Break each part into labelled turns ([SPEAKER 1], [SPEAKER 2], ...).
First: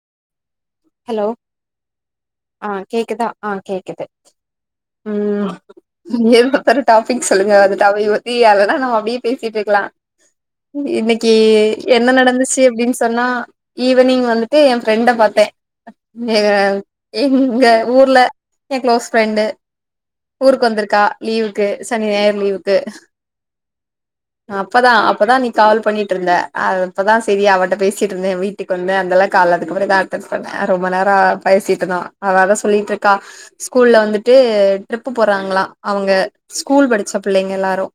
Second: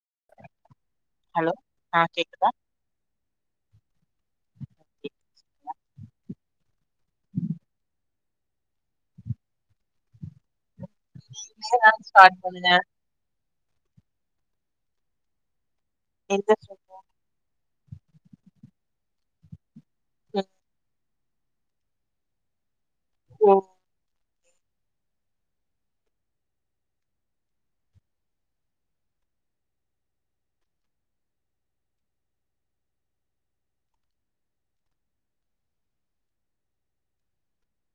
[SPEAKER 1] [inaudible]
[SPEAKER 2] Hello
[SPEAKER 1] ஆ கேக்குதா
[SPEAKER 2] ஆ கேக்குதா ஆ கேக்குது ம் எழுந்தப் போற டாபிக் சொல்லுங்க அந்த டாபிக் பத்தி அததா நம்ம அப்டியே பேசிட்டு இருக்கலாம் இன்னைக்கு
[SPEAKER 1] நீங்கதான்
[SPEAKER 2] என்ன
[SPEAKER 1] ஸ்டார்ட்
[SPEAKER 2] நடந்துச்சி
[SPEAKER 1] பண்ணுங்க
[SPEAKER 2] அப்டின் சொன்னா ஈவினிங் வந்துட்டு என் ஃப்ரெண்ட பாத்தே எற
[SPEAKER 1] எந்த
[SPEAKER 2] எங்க ஊர்ல என் குளோஸ் ஃப்ரண்டு ஊருக்கு வந்துருக்கா லீவுக்கு சனி ஞாயிறு லீவுக்கு
[SPEAKER 1] ஓ
[SPEAKER 2] அப்பதா அப்பதா நீ கால் பண்ணிட்டு இருந்த அப்பதா சரி அவட்ட பேசிட்டு இருந்தேன் வீட்டுக்கு வந்து அந்தெல்லாம் கால அதுக்கு அப்புறம் தா அடுத்த த்த நேர ரொம்ப நேரம் பேசிட்டுதா அவ அதா சொல்லிட்டு இருக்கா ஸ்கூல்ல வந்துட்டு ட்ரிப்பு போறாங்களா அவுங்க ஸ்கூல் படிச்ச பிள்ளைங்க எல்லாரும்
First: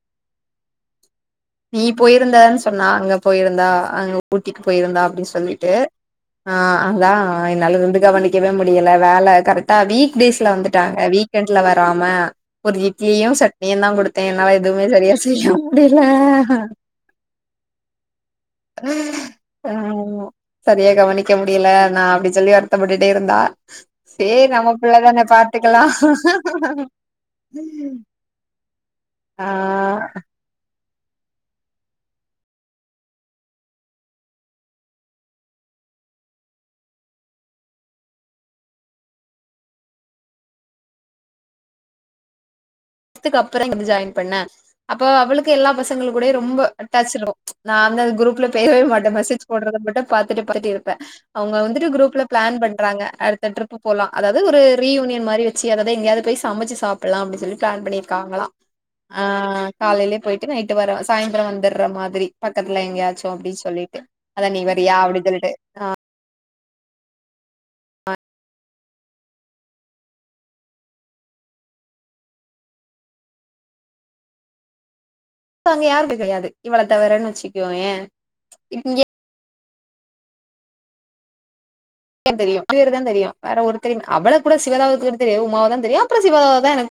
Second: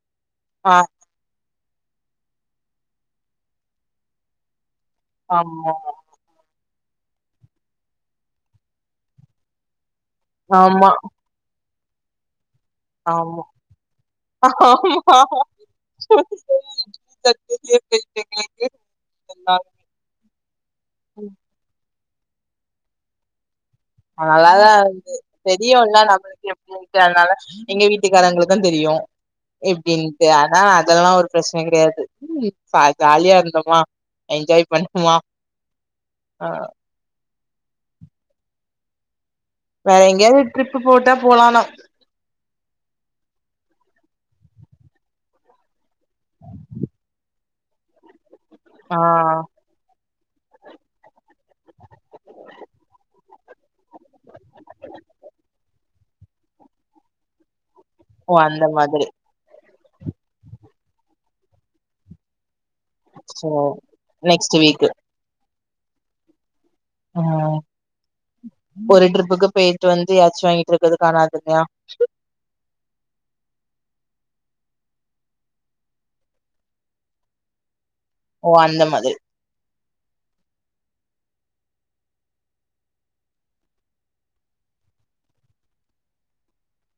[SPEAKER 1] ஆ
[SPEAKER 2] நீ போயிருந்தன் சொன்னா அங்க போயிருந்தா அங்க ஊட்டிக்கு போயிருந்தா அப்டின் சொல்லிட்டு
[SPEAKER 1] ஆமா
[SPEAKER 2] ஆ அதா ஆ நல்லது வந்து கவனிக்கவே முடியல வேல கரெட்டா வீக் டேஸ்ல
[SPEAKER 1] ஆமா
[SPEAKER 2] வந்துட்டாங்க வீக்கெண்ட்ல வற டாம ஒரு இட்லியு
[SPEAKER 1] ஆமா
[SPEAKER 2] சட்னியுந்தா குடுத்தே என்னால எதுவ்மே சரியா
[SPEAKER 1] ஆமா
[SPEAKER 2] செய்ய முடில ஹ ஆமா சரியா கவனிக்க முடியல நா சொல்லி வருத்தப்பட்டுட்டே இருந்தா
[SPEAKER 1] அ
[SPEAKER 2] சேரி
[SPEAKER 1] நல்லாதா
[SPEAKER 2] நம்ம
[SPEAKER 1] இருந்து
[SPEAKER 2] பிள்ளதான பாத்துக்கலா
[SPEAKER 1] தெரியுல்ல நம்மளுக்கு எப்டின்ட்டு அதுனால எங்க வீட்டுக்காரங்களுக்கு தெரியு
[SPEAKER 2] ஆ
[SPEAKER 1] எப்டின்ட்டு ஆனால அ தெல்லா ஒரு பிரச்சன கெடயாது சா ஜாலியா இருந்தோமா என்ஜாய் பண்ணுமா ஆ வேற எங்யாது ட்ரிப்பு போட்டா போலானா
[SPEAKER 2] த்துக்கு அப்பற‌ இங் வந்து ஜாய்ன் பண்ண அப்ப அவளுக்கு எல்லா பசங்கள் கூடயு ரொம்ப அட்டாச்சிருக்கு நா அந்த குரூப்ல பேசவே
[SPEAKER 1] ஆ
[SPEAKER 2] மாட்டே மெசேஜ் போட்றது மட்டு பாத்துட்டு பாத்துட்டு இருப்பே அவுங்க வந்துட்டு குரூப்ல ப்ளான் பண்றாங்க அடுத்த ட்ரிப் பு போலா அதாவ்து ஒரு ரீயூனியன் மாரி வச்சு அத வ்து எங்கயாது போய் சமச்சு சாப்புல்லா அப்டி சொல்லி பிளான்
[SPEAKER 1] ஓ
[SPEAKER 2] பண்ணிருக்காங்களா
[SPEAKER 1] அந்த மாதிரி
[SPEAKER 2] ஆ காலைலே போய்ட்டு நைட்டு வர சாயந்திர வந்துர்ற மாதிரி பக் கத்துல எங்கயாச்சு
[SPEAKER 1] சோ
[SPEAKER 2] அப்டி சொல்லிட்டு அதா
[SPEAKER 1] நெக்ஸ்ட்
[SPEAKER 2] நீ
[SPEAKER 1] வீக்
[SPEAKER 2] வரியா அப்டி சொல்ட்டு ஆ
[SPEAKER 1] ம் ஒரு ட்ரிப்புக்கு பேயிட்டு வந்து ஏச்சு வாங்கிட்ருக்கது காணாதுல்லயா
[SPEAKER 2] அங்க யாருக்கு கடையாது இவள தவிரன் வச்சுக்கோயே
[SPEAKER 1] ஓ அந்த
[SPEAKER 2] இங்க
[SPEAKER 1] மாதிரி
[SPEAKER 2] பேர் தெரியு பேரு தா தெரியு வேற ஒருத்தரையு அவ்வள கூட சிவதாவ குட தெரியு உமாவதா தெரியு அப்ற சிவதாவ தா எனக்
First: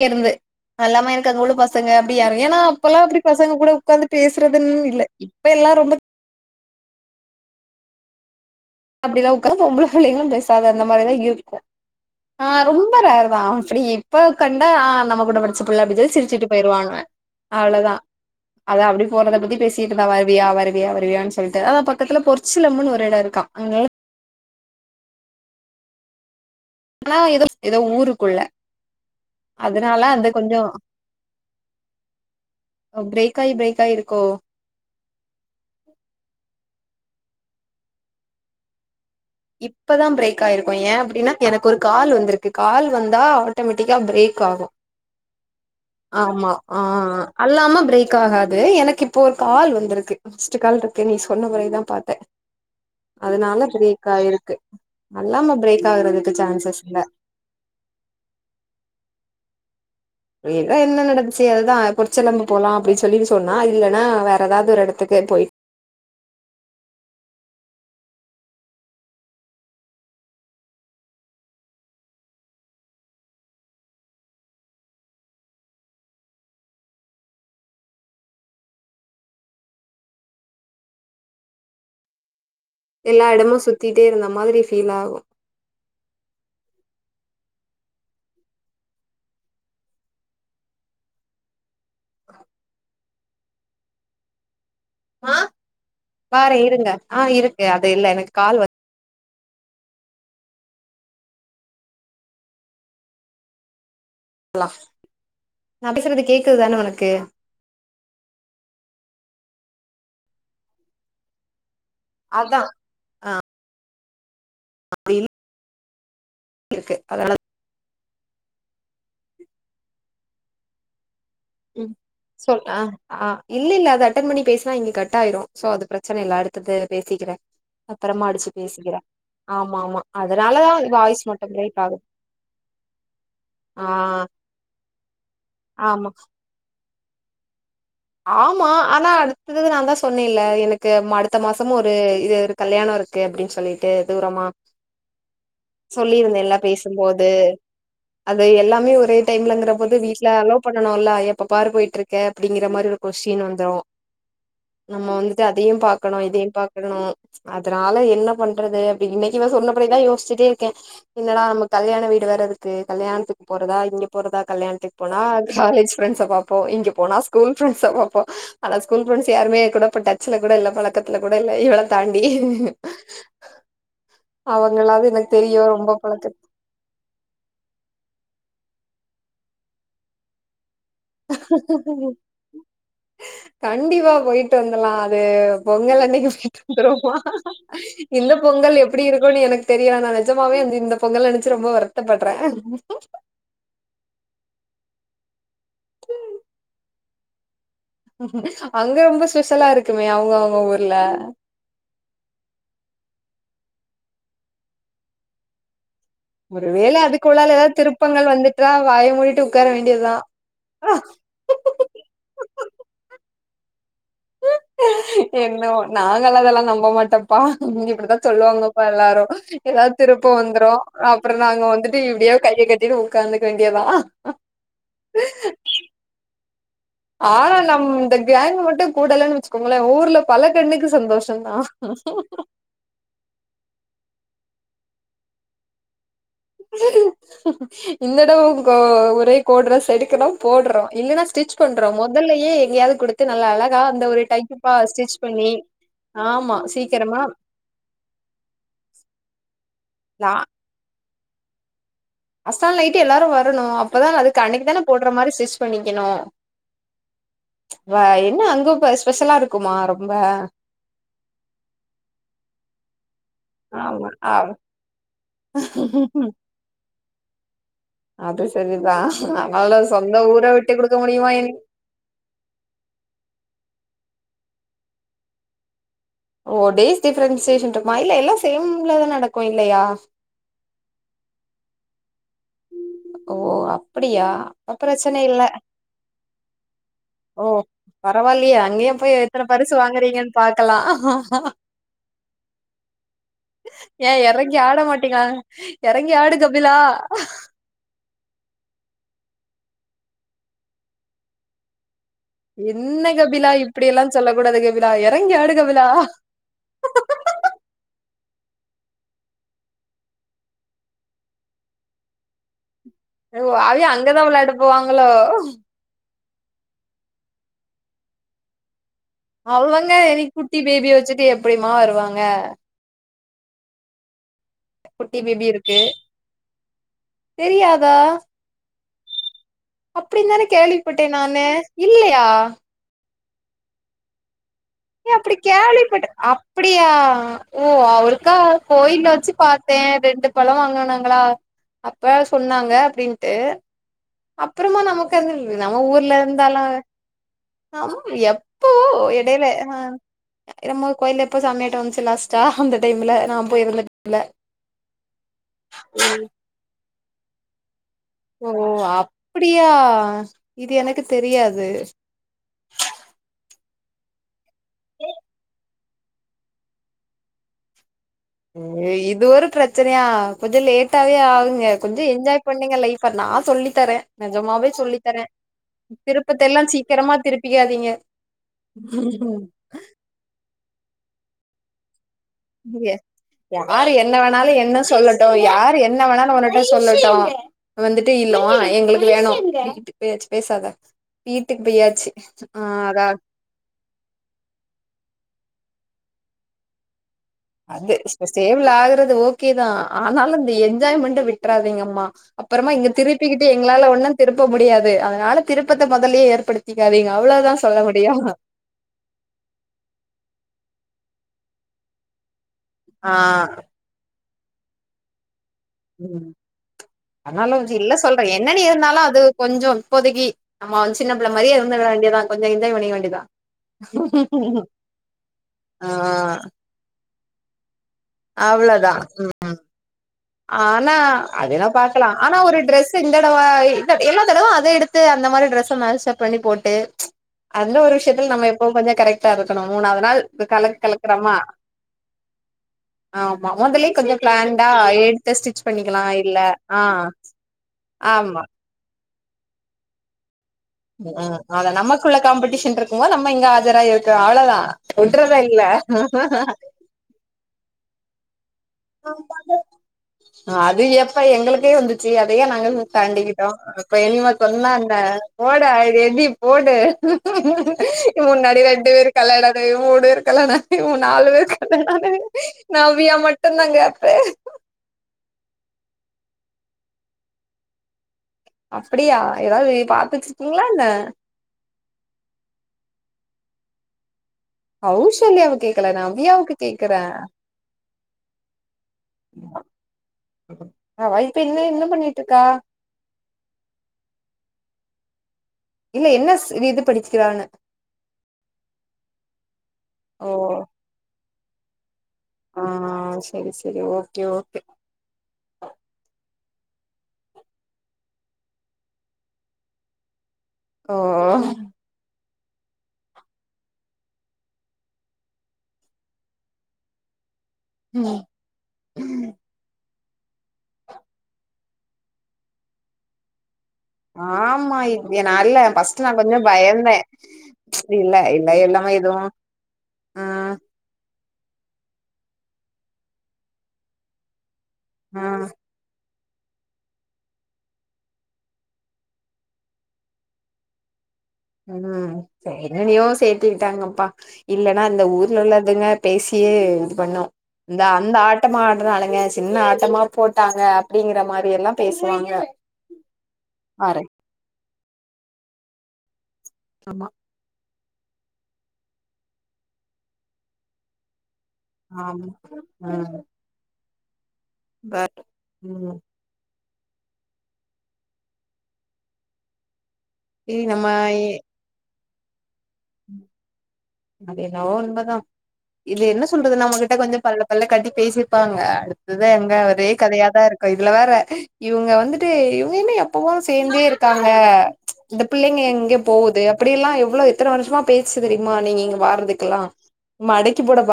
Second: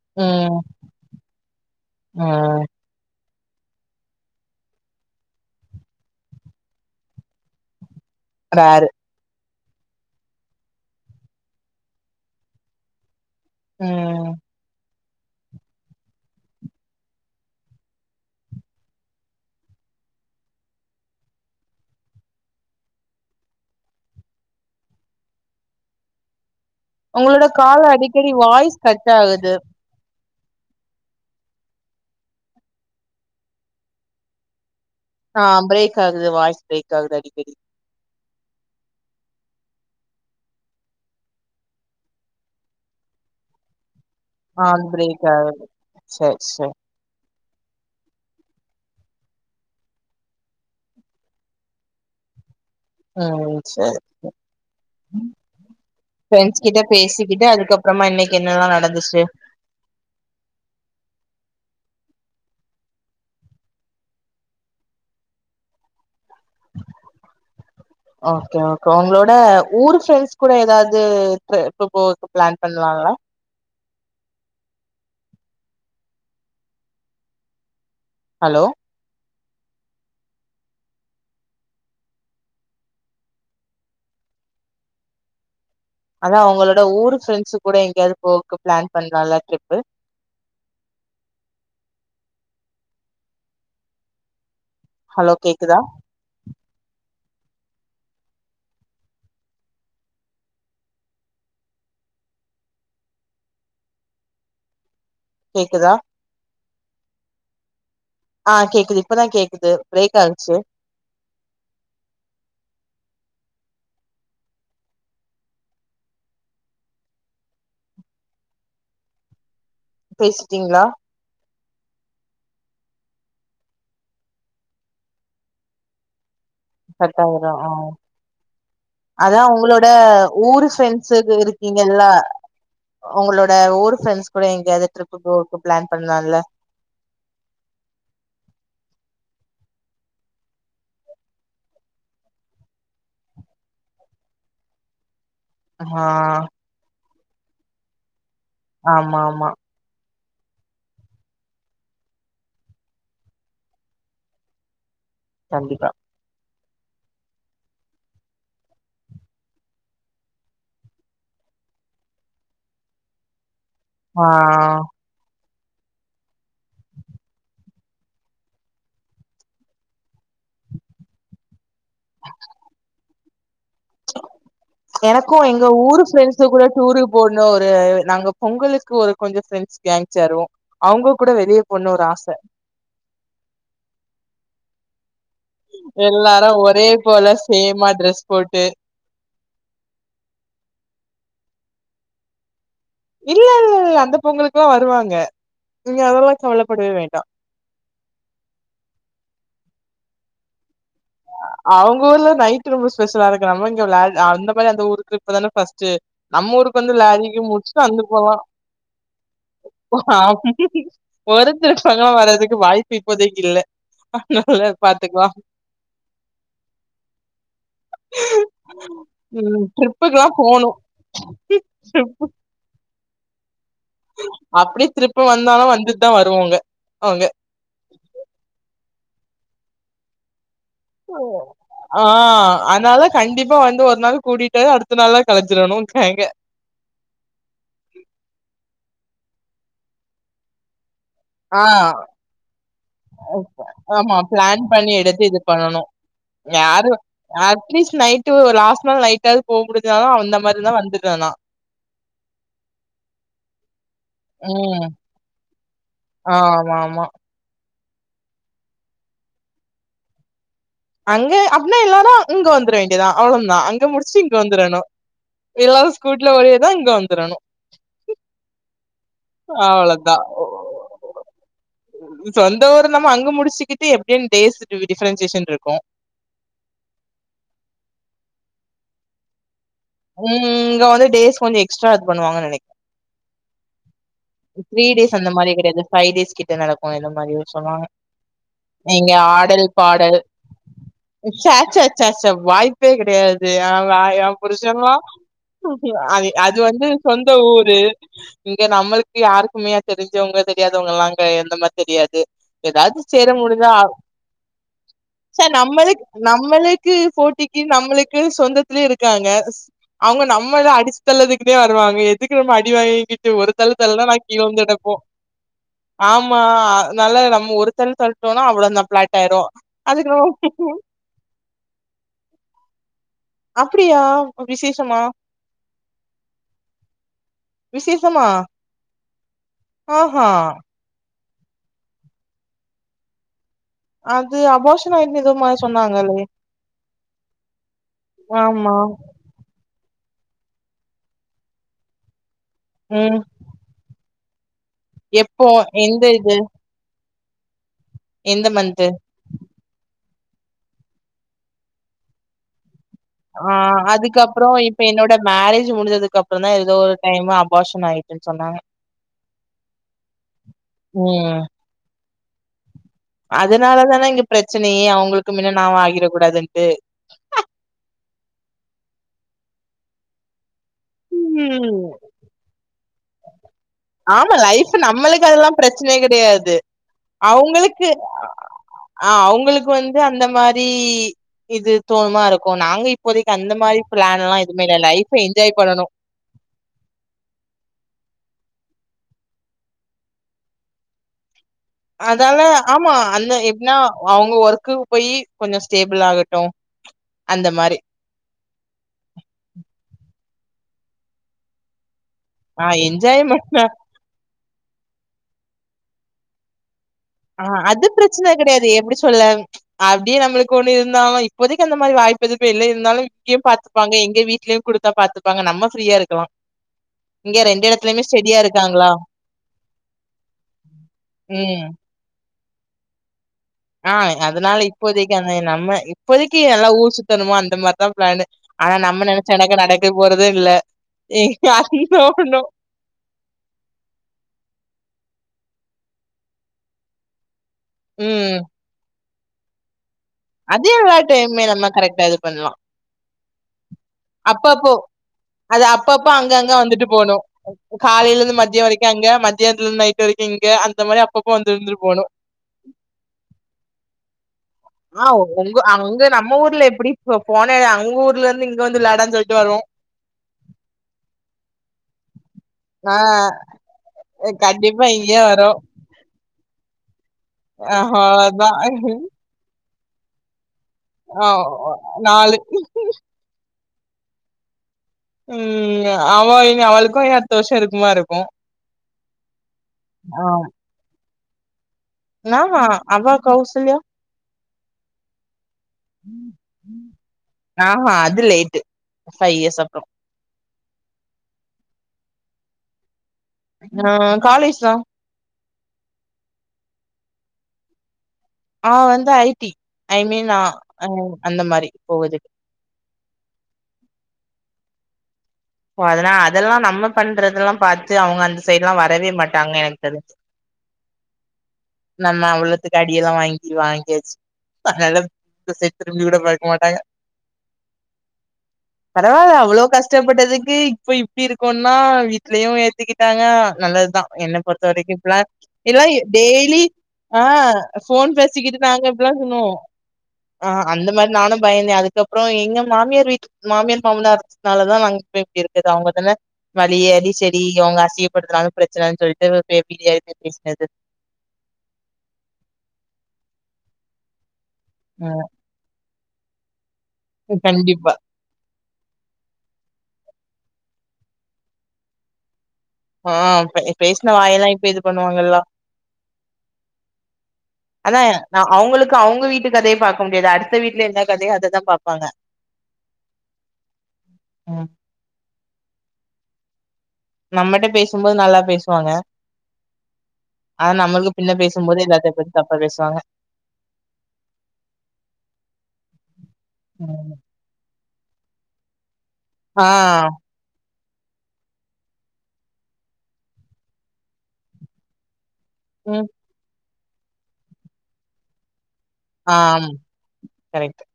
[SPEAKER 2] கெருந்து
[SPEAKER 1] ம்
[SPEAKER 2] அல்லாம எனக்கு அங்க உள்ள பசங்க அப்டி யாரு ஏனா
[SPEAKER 1] ம்
[SPEAKER 2] அப்பல்லா அப்டி பசங்க கூட உக்காந்து பேசுறதுன் இல்ல இப்ப எல்லா ரொம்ப
[SPEAKER 1] நாரு
[SPEAKER 2] க்காந்து ஒம்புள புள்ளைங்களா பேசாது அந்த மாரிதா இருக்கு ஆ ரொம்ப ரே ரா அப்டி இப்ப
[SPEAKER 1] ம்
[SPEAKER 2] கண்டா ஆ நம்ம கூட படுச்ச புள்ள அப்டி சொல்லி சிரிச்சுட்டு போயிருவாங்க அவ்ள தா அத அப்டி போறத பத்தி பேசிட்ருந்தா வருவியா வருவியா வருவியான் சொல்ட்டு ஆ பக்கத்துல பொற்ச்சிலம்புன் ஒரு எட இருக்கா அங்க ஆனா
[SPEAKER 1] உங்களோட
[SPEAKER 2] ஏதோ ஏதோ
[SPEAKER 1] கால்ல அடிக்கடி
[SPEAKER 2] ஊருக்குள்ள
[SPEAKER 1] வாய்ஸ் கட் ஆகுது
[SPEAKER 2] அதனால அது கொஞ்சோ ஒ பிரேக் ஆயி பிரேக் ஆயி இருக்கோ
[SPEAKER 1] ஆ பிரேக் ஆகுது வாய்ஸ் பிரேக் ஆகுது அடி க்கடி
[SPEAKER 2] இப்பதா பிரேக் ஆயிருக்கு ஏ‌ அப்டின்னா எனக்கொரு கால் வந்துருக்கு கால் வந்தா ஆட்டோமெட்டிக் கா பிரேக் ஆகு
[SPEAKER 1] ஆ பிரேக் ஆகுது சரி
[SPEAKER 2] ஆமா
[SPEAKER 1] சரி
[SPEAKER 2] ஆ அல்லாம பிரேக் ஆகாது எனக்கு இப்ப ஒரு கால் வந்துருக்கு மிஸ்ட்டு கால்ருக்கு நீ சொன்ன பிறகு தா பாத்தே
[SPEAKER 1] ம்
[SPEAKER 2] அதனால
[SPEAKER 1] சேரி
[SPEAKER 2] பிரேக் ஆயிருக்கு
[SPEAKER 1] ம்
[SPEAKER 2] அல்லாம பிரேக் ஆகுறதுக்கு
[SPEAKER 1] ஃப்ரெண்ட்ஸ் கிட்ட
[SPEAKER 2] சான்சஸ் இல்ல
[SPEAKER 1] பேசிக்கிட்டு அதுக்கப்புறமா இன்னைக்கு என்னெல்லா நடந்துச்சு
[SPEAKER 2] வேணுணா என்ன நடந்துச்சு அதுதா பொற்சிலம்பு போலா அப்படின்னு சொல்லி சொன்னா இல்லைன்னா வேற ஏதாவது ஒரு இடத்துக்கு போயி
[SPEAKER 1] ஓகே ஓகே உங்களோட ஊர் ஃப்ரெண்ட்ஸ் கூட ஏதாவது ட்ரிப் போறதுக்கு பிளான் பண்ணுவாங்கள ஹலோ
[SPEAKER 2] எல்லா இடமு சுத்திட்டே இருந்த மாரி ஃபீல் ஆகு
[SPEAKER 1] அதா உங்களோட ஊரு ஃப்ரெண்ட்ஸ்ஸு கூட எங்கேயாவது போக்கு பிளான் பண்றாங்களா ட்ரிப்பு
[SPEAKER 2] ஆஹ் ஆ
[SPEAKER 1] ஹலோ கேக்குதா
[SPEAKER 2] பாரே இருங்க ஆ இருக்கு அது இல்ல எனக்கு கால் வ [unintelligible]
[SPEAKER 1] கேக்குதா
[SPEAKER 2] நா பேசுறது சொல்றது கேக் குது தானே உனக்கு
[SPEAKER 1] ஆ கேக்குது இப்பதா கேக்குது பிரேக் ஆச்சு
[SPEAKER 2] அதா ஆ அதில் இருக்கு அதன
[SPEAKER 1] பேசிட்டீங்களா
[SPEAKER 2] ம் சே ஆ ஆ இல்ல இல்ல அது அட்டன் பண்ணி பேசினா இங்க கட் ஆயிரும் சோ அது பிரச்சன இல்ல அதுக்
[SPEAKER 1] கட்டாரு ம் ஆ
[SPEAKER 2] பேசிக்கிறே
[SPEAKER 1] அதா
[SPEAKER 2] ஆமா
[SPEAKER 1] உங்களோட
[SPEAKER 2] ஆமா
[SPEAKER 1] ஊரு
[SPEAKER 2] அதனாலதா
[SPEAKER 1] ஃப்ரெண்ட்ஸு
[SPEAKER 2] வாய்ஸ் மட்டு பிரேக்
[SPEAKER 1] இருக்கீங்கள
[SPEAKER 2] ஆகுது
[SPEAKER 1] உங்களோட
[SPEAKER 2] ஆ
[SPEAKER 1] ஊர் ஃப்ரெண்ட்ஸ் கூட எங்கையாவது ட்ரிப்பு போறகு பிளான்
[SPEAKER 2] ஆமா
[SPEAKER 1] பண்ணலாம்ல
[SPEAKER 2] ஆமா ஆனா அடுத்தது நா தா சொன்னேல்ல எனக்கு அடுத்த மாசமு ஒரு இது ஒரு கல்யாணம் இருக்கு அப்படின்னு சொல்லிட்டு தூரமா
[SPEAKER 1] ஆ
[SPEAKER 2] சொல்லியிருந்தே எல்லா பேசும்போது து அது எல்லாமே ஒரே
[SPEAKER 1] ஆமா ஆமா
[SPEAKER 2] டைம்லங்கிற போது வீ ட்ல அலோ பண்ணனு இல்ல எப்ப பாரு போயிட்டு இருக்க அப்படிங்கிற மாரி [unintelligible] கொஸ்டின் வந்துரு நம்ம வந்துட்டு அதையும்
[SPEAKER 1] கண்டிப்பா
[SPEAKER 2] பாகணு இதையும் பா க்கணும் அதனால என்ன பண்றது அப்படி இன்னைக்கு வ சொன்னபடிதா யோசிச்சுட்டே இருக்கே என்னடா நம்ம கல்யாணம் வீடு வரதுக்கு கல்யாணத்துக் போறதா இங்க
[SPEAKER 1] ஆ
[SPEAKER 2] போறதா கல்யாத்துக்கு போனா காலேஜ் பிரப்ண்ட்ஸ் பாப்போ இங்க போன ஸ்கூல் பிரண்ட்ஸ பாப்போ ஆனா ஸ்கூல் ஃப்ரெண்டஸ் யாருமே எ கூட இப்ப டச்சல கூட இல்ல பக்கத்துல கூட இல்ல இவ்வள தாண்டி அவங்களாவது
[SPEAKER 1] எனக்கு
[SPEAKER 2] தெரியு
[SPEAKER 1] எங்க
[SPEAKER 2] ரொம்ப
[SPEAKER 1] ஊரு ஃப்ரெண்ட்ஸ கூட டூரு போடணு ஒரு நாங்க பொங்கலுக் க்கு ஒரு கொஞ்சோ ஃப்ரெண்ட்ஸ் காங் சேருவோ அவங்க கூட வெளிய போட்ணு ஒரு ஆச
[SPEAKER 2] கண்டிப்பா போயிட்டு வந்துலா கு பொங்கல் அன்னிக்கு
[SPEAKER 1] எல்லாரு
[SPEAKER 2] போயிட்டு
[SPEAKER 1] ஒரே
[SPEAKER 2] வந்துருமா
[SPEAKER 1] போல சேமா ட்ரெஸ்
[SPEAKER 2] இந்த
[SPEAKER 1] போட்டு
[SPEAKER 2] பொங்கல் எப்பிடி இருக்குன் எனக் தெரியானா நெஜமாவே வந்து இந்த பொங்கல் நெனைச்சி ரொம்ப வருத்தப்படறே
[SPEAKER 1] இல்ல இல்ல இல்ல அந்த பொங்கலுக்கெல்லா வருவாங்க ங்க அதெல்லா கவலப்பட வேண்டா
[SPEAKER 2] அங்க ரொம்ப ஸ்பெஷலா இருக்குமே அவுங்க அவுங்க ஒ
[SPEAKER 1] அவுங்க ஊர்ல நைட் ரொம்ப ஸ்பெஷலா இரு க்கு நம்ம இங்க விளா அந்தமாரி அந்த ஊருக்கு இப்பதான பஸ்ட் நம்ம
[SPEAKER 2] ஒரு
[SPEAKER 1] ஊருக்கு
[SPEAKER 2] வேள
[SPEAKER 1] வந்து லாரிக்கு
[SPEAKER 2] அதுக்குள்ளால ஏதாவது
[SPEAKER 1] முடிச்சிட்டு அந்து
[SPEAKER 2] திருப்பங்கள்
[SPEAKER 1] போலா
[SPEAKER 2] வந்துட்டா வாய மூடிட்டு உக்கார வேண்டியதுதா.
[SPEAKER 1] ஒருத்தரு சங்க வரதுக்கு வாய்ப்பு இப்போதைக்கு இல்ல ஆ நல்ல பாத்துக்குவா
[SPEAKER 2] நோ நாங்கல்லா அதெல்லா நம்ப மாட்டோப்பா இப்பிடித்தா சொல்லுவாங்கப்பா எல்லாரு
[SPEAKER 1] ம்
[SPEAKER 2] ஏதாவ
[SPEAKER 1] ட்ரிப்புக்குல்லா
[SPEAKER 2] திருப்போ
[SPEAKER 1] போணு
[SPEAKER 2] வந்துரு அப்புறோ நாங்க வந்துட்டு இப்பிடியே கைய கட்டிட்டு உக்காந்துக்வே
[SPEAKER 1] அப்பிடியே திருப்ப வந்தாலு வந்துட்டுதா வருவோங்க அவங்க
[SPEAKER 2] ஆனா நம் கேங் மட்டு கூடலன்னு வச்சிக்கோங்களே ஊர்ல பல கண்ணுக்கு சந்தோஷந்தா
[SPEAKER 1] ஆ அனால கண்டிப்பா வந்து ஒரு நாள் கூட்டிட் ட்டு அடுத்த நாள்ளா கலச்சிரணுன்டாய்ங்க
[SPEAKER 2] இந்தட ஊ கோ ஒரே கோடரா செதுக்கனு போடுறோ இல்லன்னா ஸ்டிச்
[SPEAKER 1] ஆ
[SPEAKER 2] பண்றோ மொதல்லயே எங்கேயாவது குடுத்து நல்லா அழகா அந்த
[SPEAKER 1] ஆமா
[SPEAKER 2] ஒரு
[SPEAKER 1] பிளான்
[SPEAKER 2] டைப்பா
[SPEAKER 1] பண்ணி
[SPEAKER 2] ஸ்டிச்
[SPEAKER 1] எடுத்து இது
[SPEAKER 2] பண்ணி
[SPEAKER 1] பண்ணனு
[SPEAKER 2] ஆமா
[SPEAKER 1] யாரு
[SPEAKER 2] சீக்கிரமா
[SPEAKER 1] அட்லீஸ்ட் நைட்டு லாஸ்ட் நாள் நைடாவதுபோ முடிசாலு அந்த மாரிதா வந்து து ஆனா
[SPEAKER 2] அசால் நைட்டு எல்லாரு வருனு அப்பதா அது அன்னிக்கு தான போடற மாரி சிடிச்
[SPEAKER 1] ஆ ஆமா ஆமா
[SPEAKER 2] வே என்ன அங்கு உக் ஸ்பெஷலா இருக்குமா ரொம்ப
[SPEAKER 1] அங்க அப்புன்னா எல்லாரு இங்க வந்தர வேண்டியதா அவ்வளந்தா அங்க
[SPEAKER 2] ஆமா
[SPEAKER 1] முடிச்சிட்டு
[SPEAKER 2] ஆ
[SPEAKER 1] இங்க வந்தரணு எல்லாரு ஸ்கூட்ல ஒரேதா இங்க வந் ந்தரனு
[SPEAKER 2] அது சரிதா ஆனாலு
[SPEAKER 1] அவ்ளதா
[SPEAKER 2] சொந்த ஊர விட்டு குடுக்க முடியுமா என்ன
[SPEAKER 1] சொந்த உரு நம்ம அங்க முடிச்சிக்கிட்டு எப் பிடீன் டேய்ஸு டிஃபரன்சேஷன் இருக்கு
[SPEAKER 2] ஓ டேஸ் டிஃபெரன்சேஷன் இருக்குமா இல்ல எல்லா சேம்ல்லதா நடக்கு இ
[SPEAKER 1] ம் இங்க வந்து டேஸ் கொஞ்சோ எஸ்ட்ராது பண்ணுவாங்கனு நனைக்
[SPEAKER 2] ஓ அப்படியா அப்ப
[SPEAKER 1] த்ரீ டேய்ஸ்
[SPEAKER 2] பிரச்சன
[SPEAKER 1] அந்த
[SPEAKER 2] இல்ல
[SPEAKER 1] மாரி கிடயாது ஃபைவ் டேஸ் கிட்ட நடக்கு இந்த மாரி
[SPEAKER 2] ஓ
[SPEAKER 1] சொல்வாங்க
[SPEAKER 2] பரவாயில்லையே அங்கேயு
[SPEAKER 1] இங்க
[SPEAKER 2] போய் எத்தன
[SPEAKER 1] ஆடல்
[SPEAKER 2] பரிசு
[SPEAKER 1] பாடல்
[SPEAKER 2] வாங்குறீங்கன்னு பாக்கலா
[SPEAKER 1] சச்ச சச்ச சச்ச வாய்ப்பே கெடயாது
[SPEAKER 2] ஏ எறங்கி
[SPEAKER 1] [unintelligible]
[SPEAKER 2] ஆட
[SPEAKER 1] [unintelligible]
[SPEAKER 2] மாட்டீங்களா எறங்கி
[SPEAKER 1] அது
[SPEAKER 2] ஆடு
[SPEAKER 1] அது
[SPEAKER 2] கபிலா
[SPEAKER 1] வந்து சொந்த ஊரு இங்க நம்மள்க்கு யாருக்குமேயா தெரிஞ்சவங்க தெரியாதவங்க எல்லா எந்த மாரி தெரியாது ஏதாது
[SPEAKER 2] என்ன
[SPEAKER 1] சேர
[SPEAKER 2] கபிலா
[SPEAKER 1] முடிஞ்சா
[SPEAKER 2] இப்படி எல்லா சொல்ல கூடாது கபிலா எறங்கி ஆடு
[SPEAKER 1] சேர்
[SPEAKER 2] கபிலா
[SPEAKER 1] நம்மளுக் நம்மளுக்கு போட்டிக்கு நம்மளுக்கு கு சொந்தத்லயே இருக்காங்க அவங்க நம்மதா அடிச்சு தள்ளதுக்குனே வருவாங்க எதுக்கு நம்ம அடி டி வாங்கிகிட்டு
[SPEAKER 2] ஓ
[SPEAKER 1] ஒரு தள்
[SPEAKER 2] அவிய
[SPEAKER 1] தல்னா நா
[SPEAKER 2] அங்கதா
[SPEAKER 1] கீழ
[SPEAKER 2] விளையாட
[SPEAKER 1] விழுந்துகடப்போ
[SPEAKER 2] போவாங்களோ
[SPEAKER 1] ஆமா னால நம்ம ஒரு தள் தள்டோனா அவ்ளோ தா ஃப்ளாட்
[SPEAKER 2] அவங்க எலிக்கு குட்டி பேபிய வச்சுட்டு எப்டிமா வருவாங்க
[SPEAKER 1] அப்டியா
[SPEAKER 2] குட்டி பேபி இருக்கு தெரியாதா
[SPEAKER 1] விசேஷமா ஆஹா
[SPEAKER 2] அப்டின் தானே கேள்விப்பட்டே நானு இல்லயா
[SPEAKER 1] ஆது
[SPEAKER 2] அப்டி கேள்விபட்டு அப்டியா ஓ ஒருக்கா
[SPEAKER 1] ஆமா
[SPEAKER 2] கோயில் வச்சு பாத் தே ரெண்டு பழம் வாங்கனாங்களா அப்ப சொன்னாங்க
[SPEAKER 1] ம்
[SPEAKER 2] அப்டின்ட்டு அப்றமா நமக்கது
[SPEAKER 1] எப்போ
[SPEAKER 2] நம்ம
[SPEAKER 1] எந்த
[SPEAKER 2] ஊர்ல
[SPEAKER 1] இது
[SPEAKER 2] இருந்தால ஆம்
[SPEAKER 1] எந்த
[SPEAKER 2] எப்பவோ
[SPEAKER 1] மந்த்து
[SPEAKER 2] இடையில என்னமோ கோவில்ல எப்போ சாமியாட்டோ வஞ்ச்சு லாஸ்ட்டா அந்த டைம்ல நா
[SPEAKER 1] ஆ
[SPEAKER 2] போய் இருந்த டைம்ல
[SPEAKER 1] அதுக்கப்பறோ இப்ப என்னோட மேரேஜ் முடிஞ்சதுக்கு அப்றோ தா ஏதோ ஒரு டைமு அபாஷன் ஆய்
[SPEAKER 2] ஓ அப்டியா இது எனக்கு
[SPEAKER 1] ம்
[SPEAKER 2] தெரியாது
[SPEAKER 1] அதுனால தான இங்கப் ப்ரச்சனயே அவங்ளுக்கு மின்ன நா வாங்கி [unintelligible] கூடாதுன்ட்டு
[SPEAKER 2] ஏ இது ஒரு பிரச்சனயா கொஞ்சோ லேட்டாவே ஆகுங்க
[SPEAKER 1] ம்
[SPEAKER 2] கொஞ்சோ என்ஜாய் பண்ணுங்க லைஃப்ப நா சொல்லி தரேன்
[SPEAKER 1] ஆமா
[SPEAKER 2] நிஜமாவே
[SPEAKER 1] லைஃப்
[SPEAKER 2] சொல்லித்தரே
[SPEAKER 1] நம்மளுக்கு அதெல்லாம் பிரச்சனையே கிடையாது
[SPEAKER 2] திருப்பத்தெல்லா சீக்கிரமா
[SPEAKER 1] அவங்களுக்கு
[SPEAKER 2] திருப்பிக்காதீங்க
[SPEAKER 1] ஆ அவுங்களுக்கு வந்து அந்த மாரி இது தோ மா இருக்கு நாங்க இப்போதைக்கி அந்த மாரி
[SPEAKER 2] யாரு என்ன
[SPEAKER 1] பிளான்லா
[SPEAKER 2] வேணாலு
[SPEAKER 1] எதுமே இல்ல
[SPEAKER 2] என்ன
[SPEAKER 1] லைஃப
[SPEAKER 2] சொல்லட்டு
[SPEAKER 1] என்ஜாய்
[SPEAKER 2] யாரு
[SPEAKER 1] பண்ணனு
[SPEAKER 2] என்ன வேண்ணாலு உன்னட்ட சொல்லட்டு வந்துட்டு இ ல்லோ எங்களுக்கு வேணு வீ
[SPEAKER 1] அதால ஆமா அந்த எப்டினா அவுங்க ஒர்க்குக்கு போயி கொஞ்ச ஸ்டேபிள் ஆகட்டு அந்த மாரி
[SPEAKER 2] அது ஸ் ஸ் ஸ்டேபிள் ஆகறது ஓகேதா ஆனாலு இது என்ஜாய்மெண்ட விட்றாதீங்கம்மா
[SPEAKER 1] ஆ
[SPEAKER 2] அப்பறமா இங்க திருப்பிக்கிட்டு
[SPEAKER 1] என்ஜாய்மெண்ட்
[SPEAKER 2] எங்களால ஒன்னு திரு ப்போ முடியாது அதனால திருப்பத்த மொதல்லயே ஏற்படு
[SPEAKER 1] ஆ அது பிரச்சன கெடையாது எப்டி சொல்ல அப்டியே நம்மளுக்கு ஒண்ணு னாலு இப்போதைக்கி அந்த மாரி வாய்ப்பு எது ப்ப இல்ல இருந்தாலு
[SPEAKER 2] ஆ
[SPEAKER 1] இங்கயு பாத்துப்பாங்க எங்க வீ ட்லயு குடுத்தா பாத்து
[SPEAKER 2] ம்
[SPEAKER 1] இங்க
[SPEAKER 2] அதனால
[SPEAKER 1] ரெண்டு
[SPEAKER 2] செரி இல்ல
[SPEAKER 1] எடத்துலயுமே
[SPEAKER 2] சொல்றே
[SPEAKER 1] ஸ்டெடியா
[SPEAKER 2] என்னனு
[SPEAKER 1] இருக்காங்களா
[SPEAKER 2] இருந்தாலு அது கொஞ்சோ இப்போதைக்கி நம்மோ வந்து சின்ன பிள்ள மாரியே
[SPEAKER 1] ம்
[SPEAKER 2] இருந்துட வேண்டியதுதா கொஞ்சோ என்ஜாய் பண்ணிக்க வேண்டியதுதா
[SPEAKER 1] ஆ அதனால இப்போதைக்கி அந்த நம்ம
[SPEAKER 2] ஆ
[SPEAKER 1] இப்போதைக்கி நல்லா ஊர் சுத் தனுமோ அந்த மாரி அதா ப்ளானு ஆனா
[SPEAKER 2] அவ்ளதா
[SPEAKER 1] நம்ம நெனச்சோன்னாக்கா நடக்கவே போறது இல்ல.
[SPEAKER 2] ஆனா அதென்னவோ
[SPEAKER 1] அந்த
[SPEAKER 2] பாக்கலா ஆனா
[SPEAKER 1] ஒண்ணும்
[SPEAKER 2] ஒரு டிரெஸ்ஸு இந்தடவ இ இல்ல எல்லா தடவ அதே எடுத்து அந்த மாரி டிரெஸ் ஸ மேச்சப் பண்ணி போட்டு அந்த ஒரு விஷ்யத்துல
[SPEAKER 1] ம்.
[SPEAKER 2] நம்ம எப்பவு கொஞ்ச கரெக்ட் டா இருக்கணு மூணாவது நாள்
[SPEAKER 1] அது
[SPEAKER 2] கலக்
[SPEAKER 1] எல்லா
[SPEAKER 2] கலக்குறமா
[SPEAKER 1] டைமுமே நம்ம கரெக்டா இது பண்லா
[SPEAKER 2] ஆமா மொதல்லயே கொஞ்சோ பிளாண்டா எ
[SPEAKER 1] அது அப்பப்போ அங்க அங்க வந்துட்டு போகணு காலைல இர்ந்து
[SPEAKER 2] ஆமா
[SPEAKER 1] மத்யோ வரைக்கு அங்க மத்யானத்திலிர்ந்து நைட்டு வரைக்கு இங்
[SPEAKER 2] ம் ம் அதா‌ நமக்குள்ள காம்படிஷன்ருக்கும்மோ நம்ம இங்க ஆஜராயிருக்கனு அவ்ளதா
[SPEAKER 1] ஆ
[SPEAKER 2] உட்றதா
[SPEAKER 1] உங்க
[SPEAKER 2] இல்ல
[SPEAKER 1] அங்க நம்ம ஊர்ல எப்புடி போன அங் ஊர்லந்து இங்
[SPEAKER 2] அது எப்ப எங்களுக்கே வந்துச்சு அ தயே நாங்க
[SPEAKER 1] ஆ
[SPEAKER 2] தாண்டிக்கிட்டோ இப்ப என்ன சொன்னா
[SPEAKER 1] கண்டிப்பா
[SPEAKER 2] என்ன
[SPEAKER 1] இங்கேயும் வரும்.
[SPEAKER 2] போடு அ ரெடி போடு
[SPEAKER 1] ஆ அவ்ளோதான்.
[SPEAKER 2] முன்னாடி ரெண்டு பேரு கல்யாண டையோடு இருக்கலானா இவுங்
[SPEAKER 1] ஆ
[SPEAKER 2] நாலு வேர்க்கு கல்யாண ஆன நவ்யா மட் டு நாங்கேப்பே
[SPEAKER 1] ம் ஆமா இனி அவளுக்கு இ அட்த்த வர்ஷ இருக்குமா இருக்கு
[SPEAKER 2] அப்புடியா எதாவுது பாத்து வச்சிருக்கீங்களா என்ன
[SPEAKER 1] நா ஹா அவ கௌசல்யா
[SPEAKER 2] கௌசல்யாவ கேக்கல நா அவ்வியாவுக்கு கேக்குறே
[SPEAKER 1] ஆஹ் அது லேட்டு ஃபை இயர்ஸ் அப்றொ
[SPEAKER 2] அவா இப்ப என்ன என்ன பண்ணிட்ருக்கா?
[SPEAKER 1] ஆ காலேஜ் தா
[SPEAKER 2] இல்ல என்னஸ் இது படிக்கிறான்னு
[SPEAKER 1] அவ வந்து ஐ டி ஐ மீன் ஆ அந்த மாரி போவுது
[SPEAKER 2] ம்‌ செரி செரி ஓகே ஓகே
[SPEAKER 1] ஓ அதனா அதல்லா நம்ம பண்றதுல்லா பாத்து அவுங்க அந்த சைட்லா வரவே மாட்டாங்க எனக்கு தெரிஞ்சு
[SPEAKER 2] ஓ
[SPEAKER 1] அன்னா அவ்ளத்துக்கு அடியெல்லா வாங்கி வாங்கியாச்சு அனால இந்த சைட் திரும்பி கூட பாக்க மாட்டாங்க
[SPEAKER 2] ம்
[SPEAKER 1] பரவால்ல அவ்ளோ கஷ் டப்பட்டது க்கு இப்ப இப்டி இருக்கோன்னா வீட்லயு ஏத்துக்கிட்டாங்க நல்லதுதா என்ன பொறுத்த
[SPEAKER 2] ஆமா
[SPEAKER 1] வரைக்கு இப்புலா
[SPEAKER 2] இது நல்ல
[SPEAKER 1] எல்லா
[SPEAKER 2] ஃபர்ஸ்ட் நா கொஞ்சோ
[SPEAKER 1] டெய்லி
[SPEAKER 2] பயந்தே
[SPEAKER 1] ஆ ஃபோன்
[SPEAKER 2] இல்ல இல்ல
[SPEAKER 1] பேசிக்கிட்டு நாங்க
[SPEAKER 2] எல்லாமே
[SPEAKER 1] இப்புல்லா
[SPEAKER 2] எதுவு
[SPEAKER 1] சொன்னோ ஆ அந்த மாரி நானு பயந்தே அதுக்கப்றோ எங்க மாமியார் வீட் மாமியார் மாமனார்னால தா இப்ப
[SPEAKER 2] ஆ
[SPEAKER 1] இப்டி இருக்கது அவுங்க தானே வழியேரி சேரி அவுங்க அசிங்கப்படுத்துனாலு பிரச்சன இல்ல சொல்ட்டு [unintelligible] பேசுனது
[SPEAKER 2] ம் சே என்னியோ சேத்துக்கிட்டாங்கப்பா இல்லன்னா இந்த
[SPEAKER 1] ம்
[SPEAKER 2] ஊர்ல உள்ளதுங்க பேசியே பண்ணு இந்த
[SPEAKER 1] கண்டிப்பா
[SPEAKER 2] அந்த ஆட்டமா ஆட்ட அளங்கன்ஸ் சின்ன ஆட்டமா போட்டாங்க அப்பிடிங்கற மாரி எல்லா பேசுவாங்க
[SPEAKER 1] ஆ இப்ப பே
[SPEAKER 2] பாரு
[SPEAKER 1] பேசின வாய எல்லா இப்ப இது பண்ணுவாங்கல்லா
[SPEAKER 2] ஆமா
[SPEAKER 1] அதா அ அவுங்களுக்கு அவுங்க வீட்டு கதைய பாக்க முடியாது அடுத்த வீட்ல என்ன கதையோ அது
[SPEAKER 2] ஆம் ம்
[SPEAKER 1] ம்
[SPEAKER 2] பர் ம்
[SPEAKER 1] நம்மட்ட பேசும்போது நல்லா பேசுவாங்க
[SPEAKER 2] இது
[SPEAKER 1] ஆ
[SPEAKER 2] நம்ம
[SPEAKER 1] நம்மளுக்கு பின்ன பேசும்போது எதாது [unintelligible]
[SPEAKER 2] அது என்னவோ உண்மதா இது என்ன சொல்றது நம்மகிட்ட
[SPEAKER 1] ம்
[SPEAKER 2] கொஞ்ச பல்ல பல்ல காட்டி பேசிப்பாங்க அடு இதுதா எங்க
[SPEAKER 1] ஆ
[SPEAKER 2] ஒரே கதையாதா இருக் ப்ப இதுல வேற இவுங்க வந்துட்டு இவுங்க என்ன எப்பவு சேந்தே இருக்காங்க இந்த பிள்ளைங்க எங்கே
[SPEAKER 1] ம்
[SPEAKER 2] போவுது இப்பிடில்லா எவ்ளோ இத்தன வருஷமா பேச்சி தெரியுமா நீங்க இங்க வாரதுக்கெல்லா
[SPEAKER 1] ஆம்
[SPEAKER 2] மடக்கி
[SPEAKER 1] கரெக்ட்
[SPEAKER 2] போட பா